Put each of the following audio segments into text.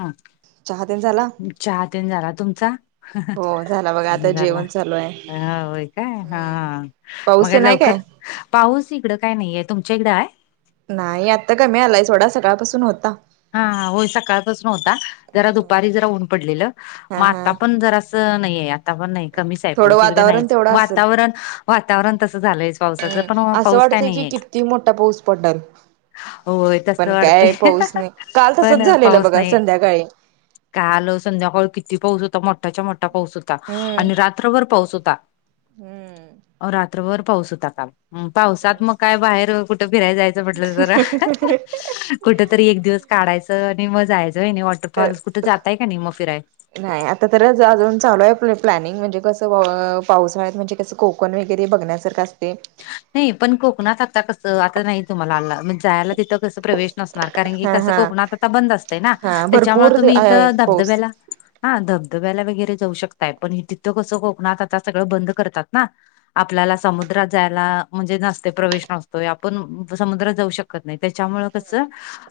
हा. चहा ते न झाला? चहा ते न झाला. तुमचा? हो झाला बघा आता झाला जेवण चालू आहे. हम्म होय काय हा हम्म. पाऊस मग तेन हाय काय? लवकर पाऊस इकडं काय नाहीय तुमच्या इकडं आहे? नाही आत्ता कमी आलाय थोडा सकाळपासून होता. हां होयं सकाळां पासूंन होतां हम्म जरां हम्म. दुपांरी जरां ऊंन पडलेलं हा मंग हा आंता पणं जरां नाहीं आंता पणं नाहीं कमीच आहे थोडं पाऊस ईकडे वातावरण नाहींचं तेवढं असेल. वातांवरण वातांवरण तसं झालंय पाऊस अंम असं काय वाटतंय कि नाहीये किती मोठा पाऊस पडणारं होय तसं पणं कायं वाटतंय पाहूंच नाहीं कांल तसंच झालेलं बघां संध्याकाळी कांल संध्याकाळी किती पाऊस होतां मं मोठा मोठा पाऊस होतां हम्म आणि रात्रंभरं पाऊस होतां हम्म रांत्रभरं पाऊस होतां कां पाऊसांत पाऊस मंग कायं बाहेर कुंठे फिरांयला जायचं मंग दमटलं म्हटलं जरां कुठं तरी एक दिवसं काढायचं आणि मंग जायचं आहे नाहीं वॉटरफॉल कुठं जातांय कां नाहीं मंग फिरायला नाहीं आंता तरचं अजूंन चालूं आहे प्लॅनिंग म्हणजे कसं पावसाळ्यांत म्हणजे कसं कोंकण वगैरें बघण्यांसारखं असते नाहीं पणं कोकणांत आंता कसं असते नाहीं तुम्हांला आंज जायंला तिथं कसं प्रवेश नसणांर कारणं की हा कसं हा कोकणांत आंता बंद असते नां हा त्यांच्यामुळे भरपूर तुम्हीं आहे इथं पाऊस धबधब्यांला हां धबधब्यांला वगैरें जाऊं शकतांय पणं तिथं कसं कोकणांत आंता सगळं बंद करतांत नां आपल्यांला समुद्रांत जायंला म्हणजे नसते प्रवेश नसतोय आपणं समुद्रांत जाऊं शकतो जाऊं शकतं नाहीं त्यांच्यामुळे कसं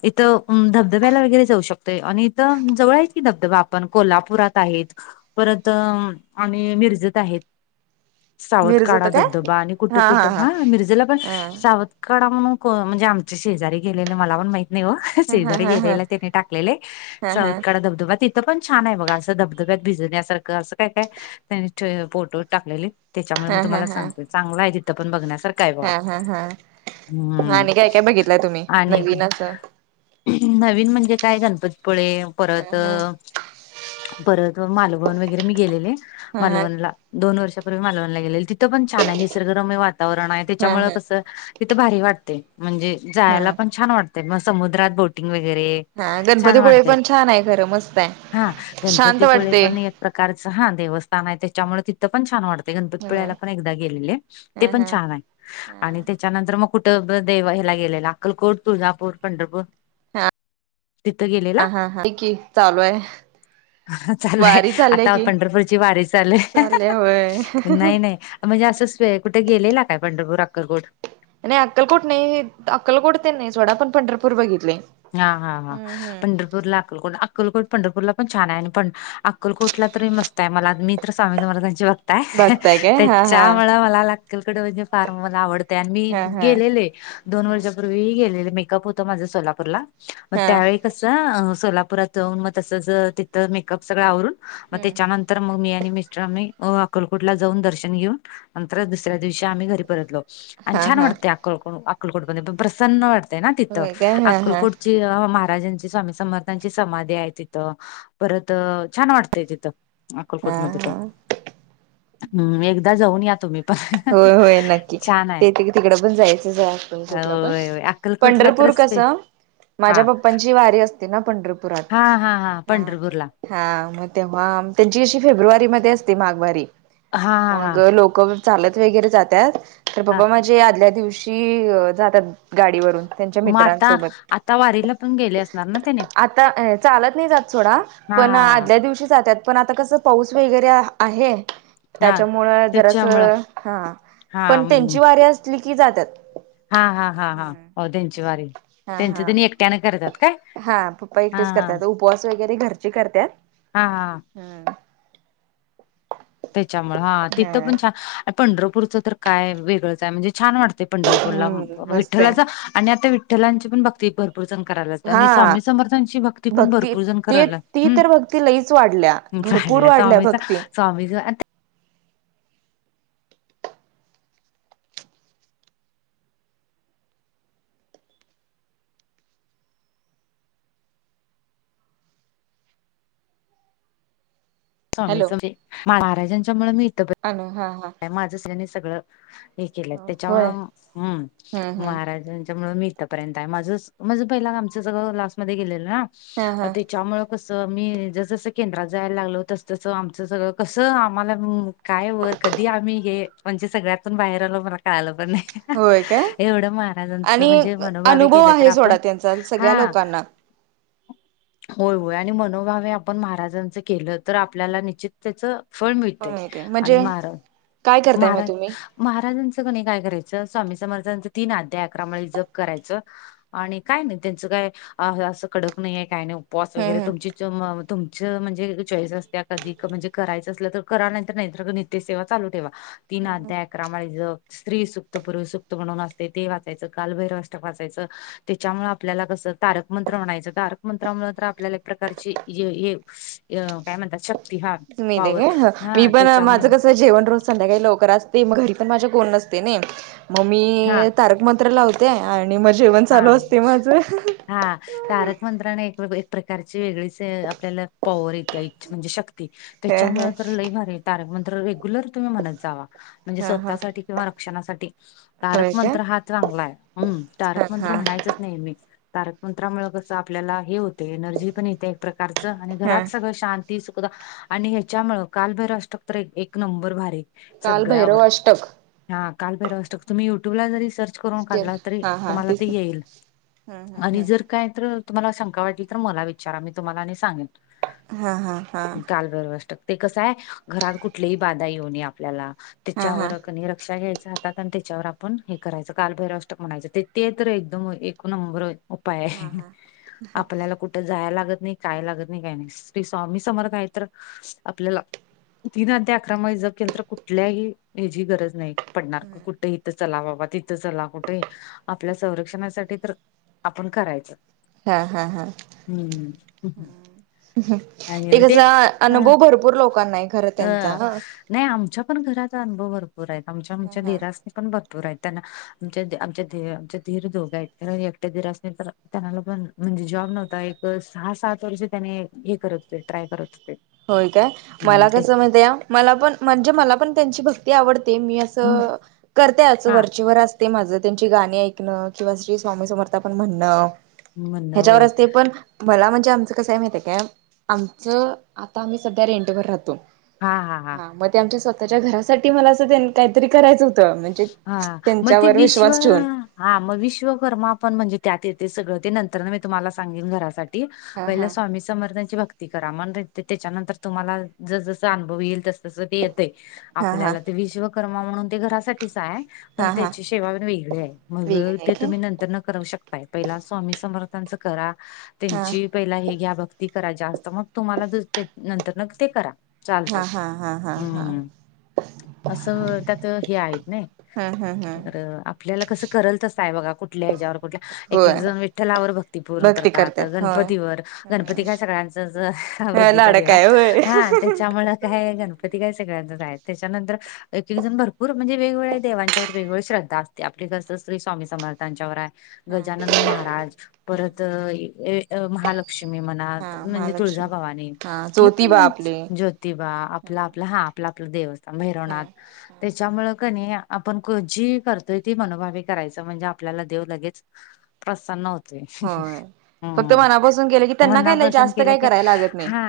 इथं धबधब्यांला वगैरें जाऊं शकतोय आणि इथं जवळं आहे आहेत की धबधबा आपण कोल्हापुरांत आहेतं परंत आम्हीं मिर्जत आहेतं सावंध मिरजत कांढा काय धबधबां आणि हा कुटुंब हा कुठं हा हां मिर्जेला पणं हा सावंत कडं म्हंण म्हणजे आमचे शेजारी गेलेले मलां पणं माहित नाहीं हो हा हा जरं हा हा येलेला त्यांने टाकलेले हा हा चौकड धबधबा तिथं पणं छान आहे बघां असं धबधब्यांत भिजण्यांसारखं असं कायं कायं त्यांनी फोटो टाकलेले त्यांच्यामुळे मी हा तुम्हां हा हा लांमीसांतेय चांगले आहे तीथं पणं बघण्यांसांरख तरं कायं बां हा हा हा हम्मं आणि काय काय बघितलंय तुम्ही आणि नवीन असं नवीन म्हणजे कायं घालतात गणपतीपुळे हा परंत हा परंत मालवंण वगैरें मी गेलेले हा हा मालवंणला दोन वर्षापूर्वी मालवंवण लागेले तिथं पणं छान आहे निसर्गरमय वातांवरण आहे त्यांच्यामुळे हा कसं तिथं भारी वाटते म्हणजे हा जायंला पणं छान वाटते मंग समुद्रांत बोटिंग वगैरे हा छान गणपतीपुळे वाढतयेत पण छान आहे खरं मस्त आहे हां शांत गणपतीपुळे वाटते पणं येतं प्रकारचं हा देवस्थानं आहे त्यांच्यामुळे तिथं पणं छान वाटतं ह गणपतपिळ्यांला ह पणं एकदाचं गेलेले आहे ते हा पणं छान आहे आणि त्यानंतर मंग कुठं देव ह्यांला गेलेला अक्कलकोट तुळजापूर पंढरपूर तिथं गेले हां हां की चालूं आहे हां चालंय वारी चाललीय आंता की पंढरपूरची वारी चालंय चालले होय नाहीं नाही नाहीं म्हणजे असं कुठे गेलेलं कायं पंढरपूर अक्कल कोट. नाहीं अक्कलकोट नाहीं अक्कलकोट ते नाहीं सोंडा पणं पंढरपूर बघितले. हां हां हां हम्म हम्म पंढरपूरला अक्कलकोट अक्कलकोट पंढरपूरला पणं छान आहे आणि पणं. अक्कलकोटलां तरी मस्तं आहे मलां मी तरं स्वामी समर्थ्यांची भक्त हांय. कायं बघताय काय हा हा त्यांच्यामुळे मलां चहा वडां अक्कलकोट म्हणजे फांर मलां आवडतं. मी हा हा गेलेले दोन वर्षापूर्वीही गेलेले मेकअप होतं माझ्या सोलापूरला. मंग हा त्यांवेळी कसं सोलापुरात जाऊंन मंग तसं जे तिथं मेकअप सगळं आवरूंन मंग हम्म त्यांच्यानंतर मंग मी आणि मिस्टरी अकलकोटला जाऊंन दर्शन घेऊंन नंतर दुसऱ्यां दिवशी आम्हीं घरी परतलो आणि हा छान हा वाटते अकलको अकलकोटप पणं प्रसन्न वाटतं ना तिथं! होय काय हा हा अक्कलकोटचे महाराजांची स्वामी समर्थांची समाधी आहे. तिथं परत छान वाटतेय. तिथं हा अकलकोटमध्ये पण हा हम्म एकदा जाऊन या तुम्ही पण [inaudible] होय होय, नक्की छान आहे. ते तिकड पण जायचं हाय. कुठ पण होय होय अक्कलकोटला तर पंढरपूर कस! स्पे हा माझ्या पप्पांची वारी असते. ना पंढपूर हा हा हा, पंढरपूर ला हा मग तेव्हा त्यांची अशी फेब्रुवारी मध्ये असते. माघवारी हा हा हा मग लोक चालत वगैरे जातात. तर हा पप्पा माझे आदल्या दिवशी की जातात. गाडीवरून त्यांच्या मग आता मित्रांसोबत आता वारीला पण गेले असणार ना त्याने आता चालत नाही जात. सोडा हा पण हा आदल्या दिवशी जातात. पण आता कसं! पाऊस वगैरे आहे. हा हा त्याच्यामुळं त्याच्यामुळं जरासं हा हा पण हम्म. त्यांची वारी असली की जातात. हा हा हा हा, हो हम्म त्यांची असे वारी हा त्यांच हा त्यांनी एकट्याने करतात काय? हा पप्पा हा एकटेच हा करतात. उपवास वगैरे घरचे करत्यात. हा हा ह त्याच्यामुळे हा तिथं पण छान पंढरपूरचं तर काय वेगळंच आहे. म्हणजे छान वाटते. पंढरपूरला हम्म मस्त आहे विठ्ठलाचा आणि आता विठ्ठलांची पण भक्ती भर भरपूर जण करायला. आणि हा स्वामी समर्थांची भक्ती पण भरपूर जण ते करायला. ती हम्म तर भक्ती लईच वाढल्या भरपूर वाढल्या स्वामीच भक्ती स्वामीच आता स्वामी महाराजांच्यामुळे मी इथ अनू हा हा माझ त्यानी सगळं हे केलं. होय त्याच्यामुळ हम्म हम्म महाराजांच्या मुळ मी आपर्यंत आहे. माझ म्हण पहिला आमच सगळं लास्ट मध्ये गेलेलं ना! हा हा त्याच्यामुळे मी जस जस केंद्रात जायला लागलो. तस तसं आमचं सगळं कस आम्हाला काय वर कधी आम्ही हे म्हणजे सगळ्यातून बाहेर आलो. मला कळाल पण नाही. होय काय एवढं महाराजांच आणि म्हणजे मनोभावी अनुभव केल तर आहे सोडा आपण त्यांचा सगळ्या हा लोकांना होय होय, आणि मनोभावे आपण महाराजांच केलं. तर आपल्याला निश्चित त्याच फळ मिळतय. आणि म्हणजे महाराज काय करताय मग महाराज तुम्ही महाराजांचं कने काय करायचं. स्वामी समर्थचं तीन अध्याय अकरा माळी जप करायचं. आणि काय नाही. त्यांचं काय असं कडक नाही आहे. काही नाही उपवास वगैरे हम्म तुमची हम्म तुमच म्हणजे चॉईस असत्या कधी म्हणजे करायचं. असल तर करा नाहीर नित्यसेेवा चालू ठेवा तीन अध्याय अकरा माळी जप स्त्री सुक्त, पुरुष सुक्त म्हणून असते ते वाचायचं. कालभैरवाष्टक वाचायचं. त्याच्यामुळे आपल्याला कसं तारक मंत्र म्हणायचं तारक मंत्रा म्हटल तर आपल्याला एक प्रकारची हे हे अ काय म्हणतात. शक मिळते काय ह मी पण काय माझं कसं जेवण संध्याकाळी लवकर असते. मग घरी पण माझ्या कोण नसतेय, ना मग हा मी तारक मंत्र लावत. ते आणि मग जेवण चालू हा असते. माझं हा तारक मंत्राने एक एक प्रकारची वेगळीच आपल्याला पॉवर येते म्हणजे शक्त क्ती ह ह त्याच्यामुळे तर लई भारी मंत्र रेग्युलर तुम्ही म्हणत जावा. म्हणजे हा हा स्वतःसाठी किंवा रक्षणासाठी तारक होय काय मंत्र हा चांगला आहे. हम् तारक हा मंत्र हा म्हणायच नाही. मी तारक मंत्रामुळे कसं! आपल्याला हे होते एनर्जी पण येते. प्रकारच आणि हा घरात सगळ शांत आणि ह्याच्यामुळ, कालभैरव अष्टक तर एक नंबर भारी. काल भैरव सगळ्यावर, अष्टक हा कालभैरव अष्टक तुम्ही युट्यूबला जरी सर्च करून काढला तरी हा हा तुम्हाला तेच ते येईल. हा हा आणि हा जर काही तर तुम्हाला शंका वाटली तर मला विचारा मी तुम्हाला आणि सांगेन. हा हा हा ते कस आहे, घरात कुठलीही बाधा येऊ नये आपल्याला. हा त्याच्यावर कणी रक्षा घ्यायच हातात, आणि त्याच्यावर आपण हे करायच काल भैरवष्टक म्हणायच. ते ते तर एकदम एक नंबर उपाय आहे. आपल्याला कुठ जायला लागत नाही. काय लागत नाही काय नाही. श्री स्वामी समर्थ आहेत तर आपल्याला तीन अध्याय, अकरा माळी जप केल तर कुठल्याही ह्याची गरज नाही. पडणार, क कुठे इथ चला बाबा तिथ चला. कुठही आपल्या संरक्षणासाठी तर आपण करायच. हा हा हा हम्म ते कस, ह अनुभव भरपूर लोकांना आहे खर अ त्यांचा. ह नाही आमच्या पण घरात अनुभव भरपूर आहेत. आमच्या आमच्या हा. दीरा पण भरपूर आहेत त्यांना. आमच्या आमच्या आमच्या दीर दोघ आहेत. म्हणून एकटे दीर असले तर त्यांना लोकां, पण म्हणजे जॉब नव्हता. एक सहा सात वर्ष त्याने हे करत होते ट्राय करत होते. होय काय, हम्म, मला ते कस माहितीय मला पण म्हणजे मला पण त्यांची भक्ती आवडते. मी हम्म, करते अस हा वरचेवर अस. ते माझ, त्यांची गाणी ऐकण किंवा श्री स्वामी समर्थ आपण म्हणण. म्हणणं ह्याच्यावर होय असते, पण मला म्हणजे आमच कस आहे माहित काय? आमच आता आम्ही सध्या रेंट वर राहतो. हा मग ते आमच्या स्वतःच्या घरासाठी मला अस त्यां काहीतरी करायच होत. म्हणजे हा मग ते त्यांच्यावर विश्व विश्वास ठेवून. हा मग, विश्वकर्मा पण म्हणजे त्यात येते सगळ. ते नंतर ना मी तुम्हाला सांगेन घरासाठी. हा पहिला हा स्वामी स समर्थांची भक्ती करा. म्हण त्याच्यानंतर तुम्हाला जस जस अुभव येईल तसस ते ते हा हा आपल्याला ते विश्वकर्मा म्हणून ते घरासाठीच आहे. पण हा हा त्याची सेवा पण वेगळी आहे. मग वेगळं आहे ते तुम्ही काय नंतर न करु शकता. पहिला स्वामी समर्थांच करा. हा त्यांची पहिला हे घ्या, भक्ती करा जास्त. मग तुम्हाला दुस नंतरन ते करा. हा चालतय. हा हा हा हा हम्म, अस त्यात हे आहेत. नाही हम्म हम्म हम्म तर आपल्याला कस करल तस आहे बघा. कुठल्या ह्याच्यावर कुठल्या, एक एक होय जण विठ्ठलावर भक्ती पूर्ण भक्ती करतात. होय गणपतीवर गणपती काय सगळ्यांच ह बुद्धीचा लाडक देव आहे. होय हा त्याच्यामुळ काय गणप गणपती काय सगळ्याचाच आहे. त्याच्यानंतर एक एक जण भरपूर म्हणजे वेगवेगळ्या देवांच्यावर वेगवेगळी श्रद्धा असते. आपली कस श्री स्वामी समर्थांच्यावर आहे. गजानन महाराज परत, महालक्ष्मी म्हनात म्हणजे महालक्ष्मी तुळजाभवानी. हा हे ज्योतिबा पणच, आपले ज्योतिबा आपल आपल हा आपल आपल देवस्थान. भैरवनाथ त्याच्यामुळे कणी आपण जी करतोय ती मनोभावी करायच. म्हणजे आपल्याला देव लगेच प्रसन्न होते. होय फक्त हम्म, मनापासून केलं की त्यांना काय मनापासून जास्त केल काही की करायला लागत नाही हा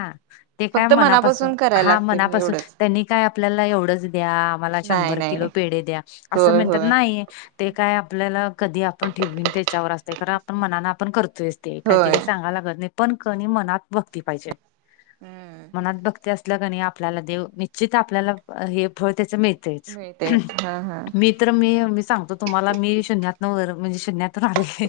ते काय फक्त मनापासून करायला हा लागते मनापासून, एवढंच त्यांनी काय आपल्याला एवढच द्या. आम्हाला नाही शंभर किलो नाही पेढ द्या, अस होय म्हणतात होय नाही. ते काय आपल्याला कधी आपण ठेविन त्याच्यावर अ ते आपण मनान आपण करतोयस ते काही ते होय काही सांगाला लागत नाही पण कणी मनात बघती पाहिजे. हम्म मनात बघती असलं कणी आपल्याला देव निश्चित आपल्याला हे फळ त्याच मिळत. तेच. तेच हा. हा मी तर मी मी सांगतो तुम्हाला मी शून्यात न म्हणजे शून्यात राहिले.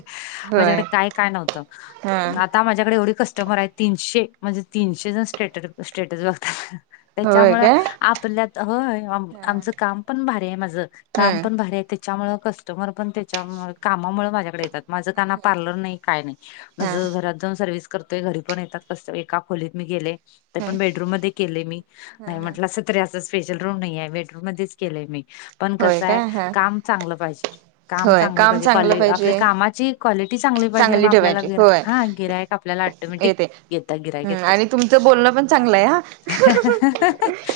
होय माझ्याकडे काय काय नव्हतं. हा. आता माझ्याकडे एवढी कस्टमर आहे तीनशे म्हणजे तीनशे जण स्टेट स्टेटस बघतात. त्याच्यामु होय काय आपल्यात ह हा आमचं काम पण भारी आहे माझ काम हम्म पण. भारी हाय त्याच्यामुळे कस्टमर पण त्याच्या कामामुळे माझ्याकडे येतात. माझं काना पार्लर नाही काय नाही हा माझं घरात. सर्वस करतोय घरी पण येतात कस एका खोलीत मी गेले. ते ह पण बेडरूम मध्ये केले मी ह नाही ह म्हटलं असं तरी असं स्पेशल रूम नाही आहे बेडरूम मध्ये. केले मी पण होय कसंय काय हा काम चांगलं पाहिजे. काम चांगलं पाहिजे क्वाल आपल्या कामाची क्वालिटी चांगली पाहिजे मग आपल्याला ठेवायची गिरा होय हा गिराय. येते हम् आणि तुमचं बोलणं पण चांगलंय हा.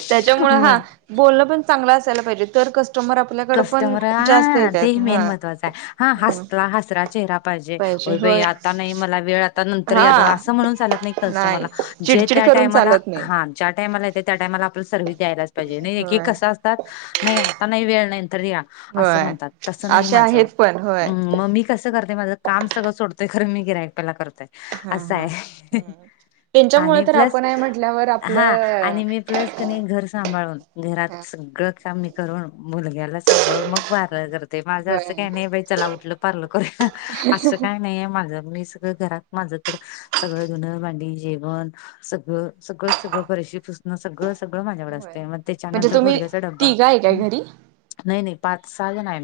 त्याच्यामुळे हा मग बोलणं पण चांगलं असायला पाहिजे तर कस्टमर. आपल्याकड पण कस्टमर जास्त हा येतात. तेही मेन हा महत्वा आहे हा हसला हसरा चेहरा पाहिजे हो बाई आता नाही मला वेळ. आता नंतर या जाव हा असं म्हणून चालत नाही कस्टमरला जे चिडचिड त्या करून टाइमाला चालत नाही हा. टाला येत त्या टाला आपला सर्व्हस द्यायलाच पाहिजे होय कसं असतात नाही आता नाही वेळ. नंतर या अस होय म्हणतात तसं नाही अशा माझं आहेत पण होय मग मी कसं करतय माझं काम सगळं सोडतय खर मी गियक पल्याला करतोय. हा असं हा आहे त्यांच्यामुळे आणि तर प्लस आपण आहे म्हटल्यावर हा आपलं आणि मी. आप क घर सांभाळून घरात सगळं का. ून मुलग्याला सभाळून मग बार. ते माझं होय असं काही नाही बा चला उठलं पलं कर असं काही नाहीे माझं मीच. स घरात माझ तर सगळं ुन मांडी जेवण. सगळं सगळं सगळं बरेशी पुसण सगळं. सगळं माझ्याकडं होय असतय मग म्हणजे त्याच्यानंतर तुम्ही पोरग्याचा डबा तिघा आहे काय ह. घरी नाही नाही पाच सहा जण आहे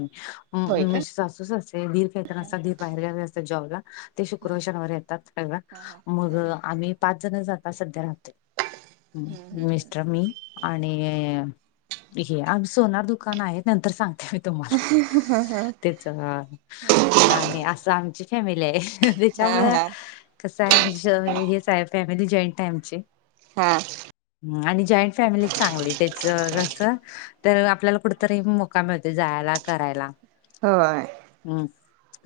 होय मी का? मी सासूस असेधीर खेळताना असता धीर बाहेर गेवे अस. जॉबला ते शुक्रवार शनिवारी येतात घरला मग आम्ही पाच जण जाता सध्या राहते मिस्टर मी. आणि हे आम सोनार दुकान आहे नंतर सांग ते तुम्हाला त्याच आणि असं आमची फॅमिली आहे हा त्याच्यामुळे हा कसं आहे म्हणजे हेच आहे फॅमिली जॉईंट आहे आमचे. हा. आणि जॉईंट फॅमिली चांगली त्याच कस तर आपल्याला कुठ. तरी मोका मिळते जायला करायला. होय. हम्म.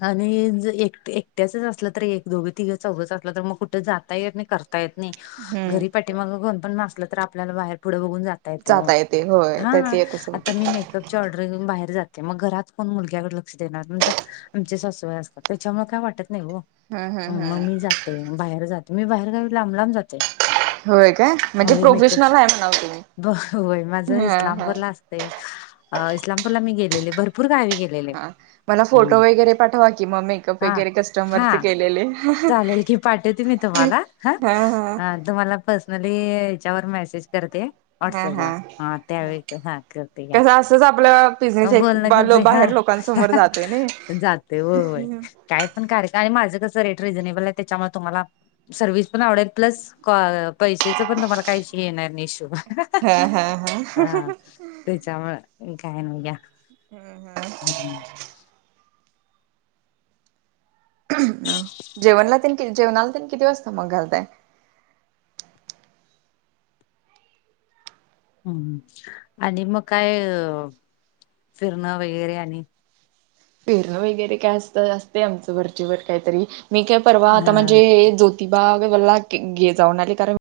आणि ज एक एकट्याचच असलं तररी एक दोघे तिघं चौघंच असलं तर मग कुठं जाता नाही कर. नाही हम्म. घरी पाठी मग कोण पण मासलं तर आपल्याला बाहेर पुढं बघून जात. तेन जाता येते होय तर हाा ते तसं आता होतं. मी म पअ ची ऑर्डर घऊ बाहेर जाते मग घरात कोण मुलग्याकडे लक्ष देणार म्हण आमचे सासवय अस. त्याच्यामुळे काय वाटत नाही हो. हम्म ह हम्म मग हम्म. मी जाते बाहेर जाते मी बाहेर काा लांब लांब जाते. होय काय म्हणजे वय मेक प्रोफेशनल आहे म्हणाव तुम्ही. ब वय माझ हा हा. इस्लामपूर ला असत. इस्लामपूरला मी गेलेले भर हा मला फोटो वगैरे पाठवा कि मग मेकअप वगैरे कस्टमरचे केलेले. त हा हा तुमला पर्सनली याच्यावर मेसेज करते. व्हॉट्सअप ला हा त्यावेळी हा करते या. असच आपलं प. म बोलण का बे ह्या नाही. जाते हो. काय पण कार का आणि माझं कसं रेट रिझनेबल आहे त्याच्यामुळे तुम्हाला. सर्व्हस पण आवडेल प्लस क पैसेच पण तुम्हाला काहीशी येणार नाही इशूभ. हा हा हा तच्या कायन. हम्म. जेवणला ति जेवणाला त किती वाजता मग घालताय. हम् आणि मग काय अ फिरणं वगैरे आणि. फेरणं वगैरे काय असत असते आमचं घरचीवर काहीतरी मी काय परवा आता अ म्हणजे जो. ति बाग गला घे जाऊन आले कारण.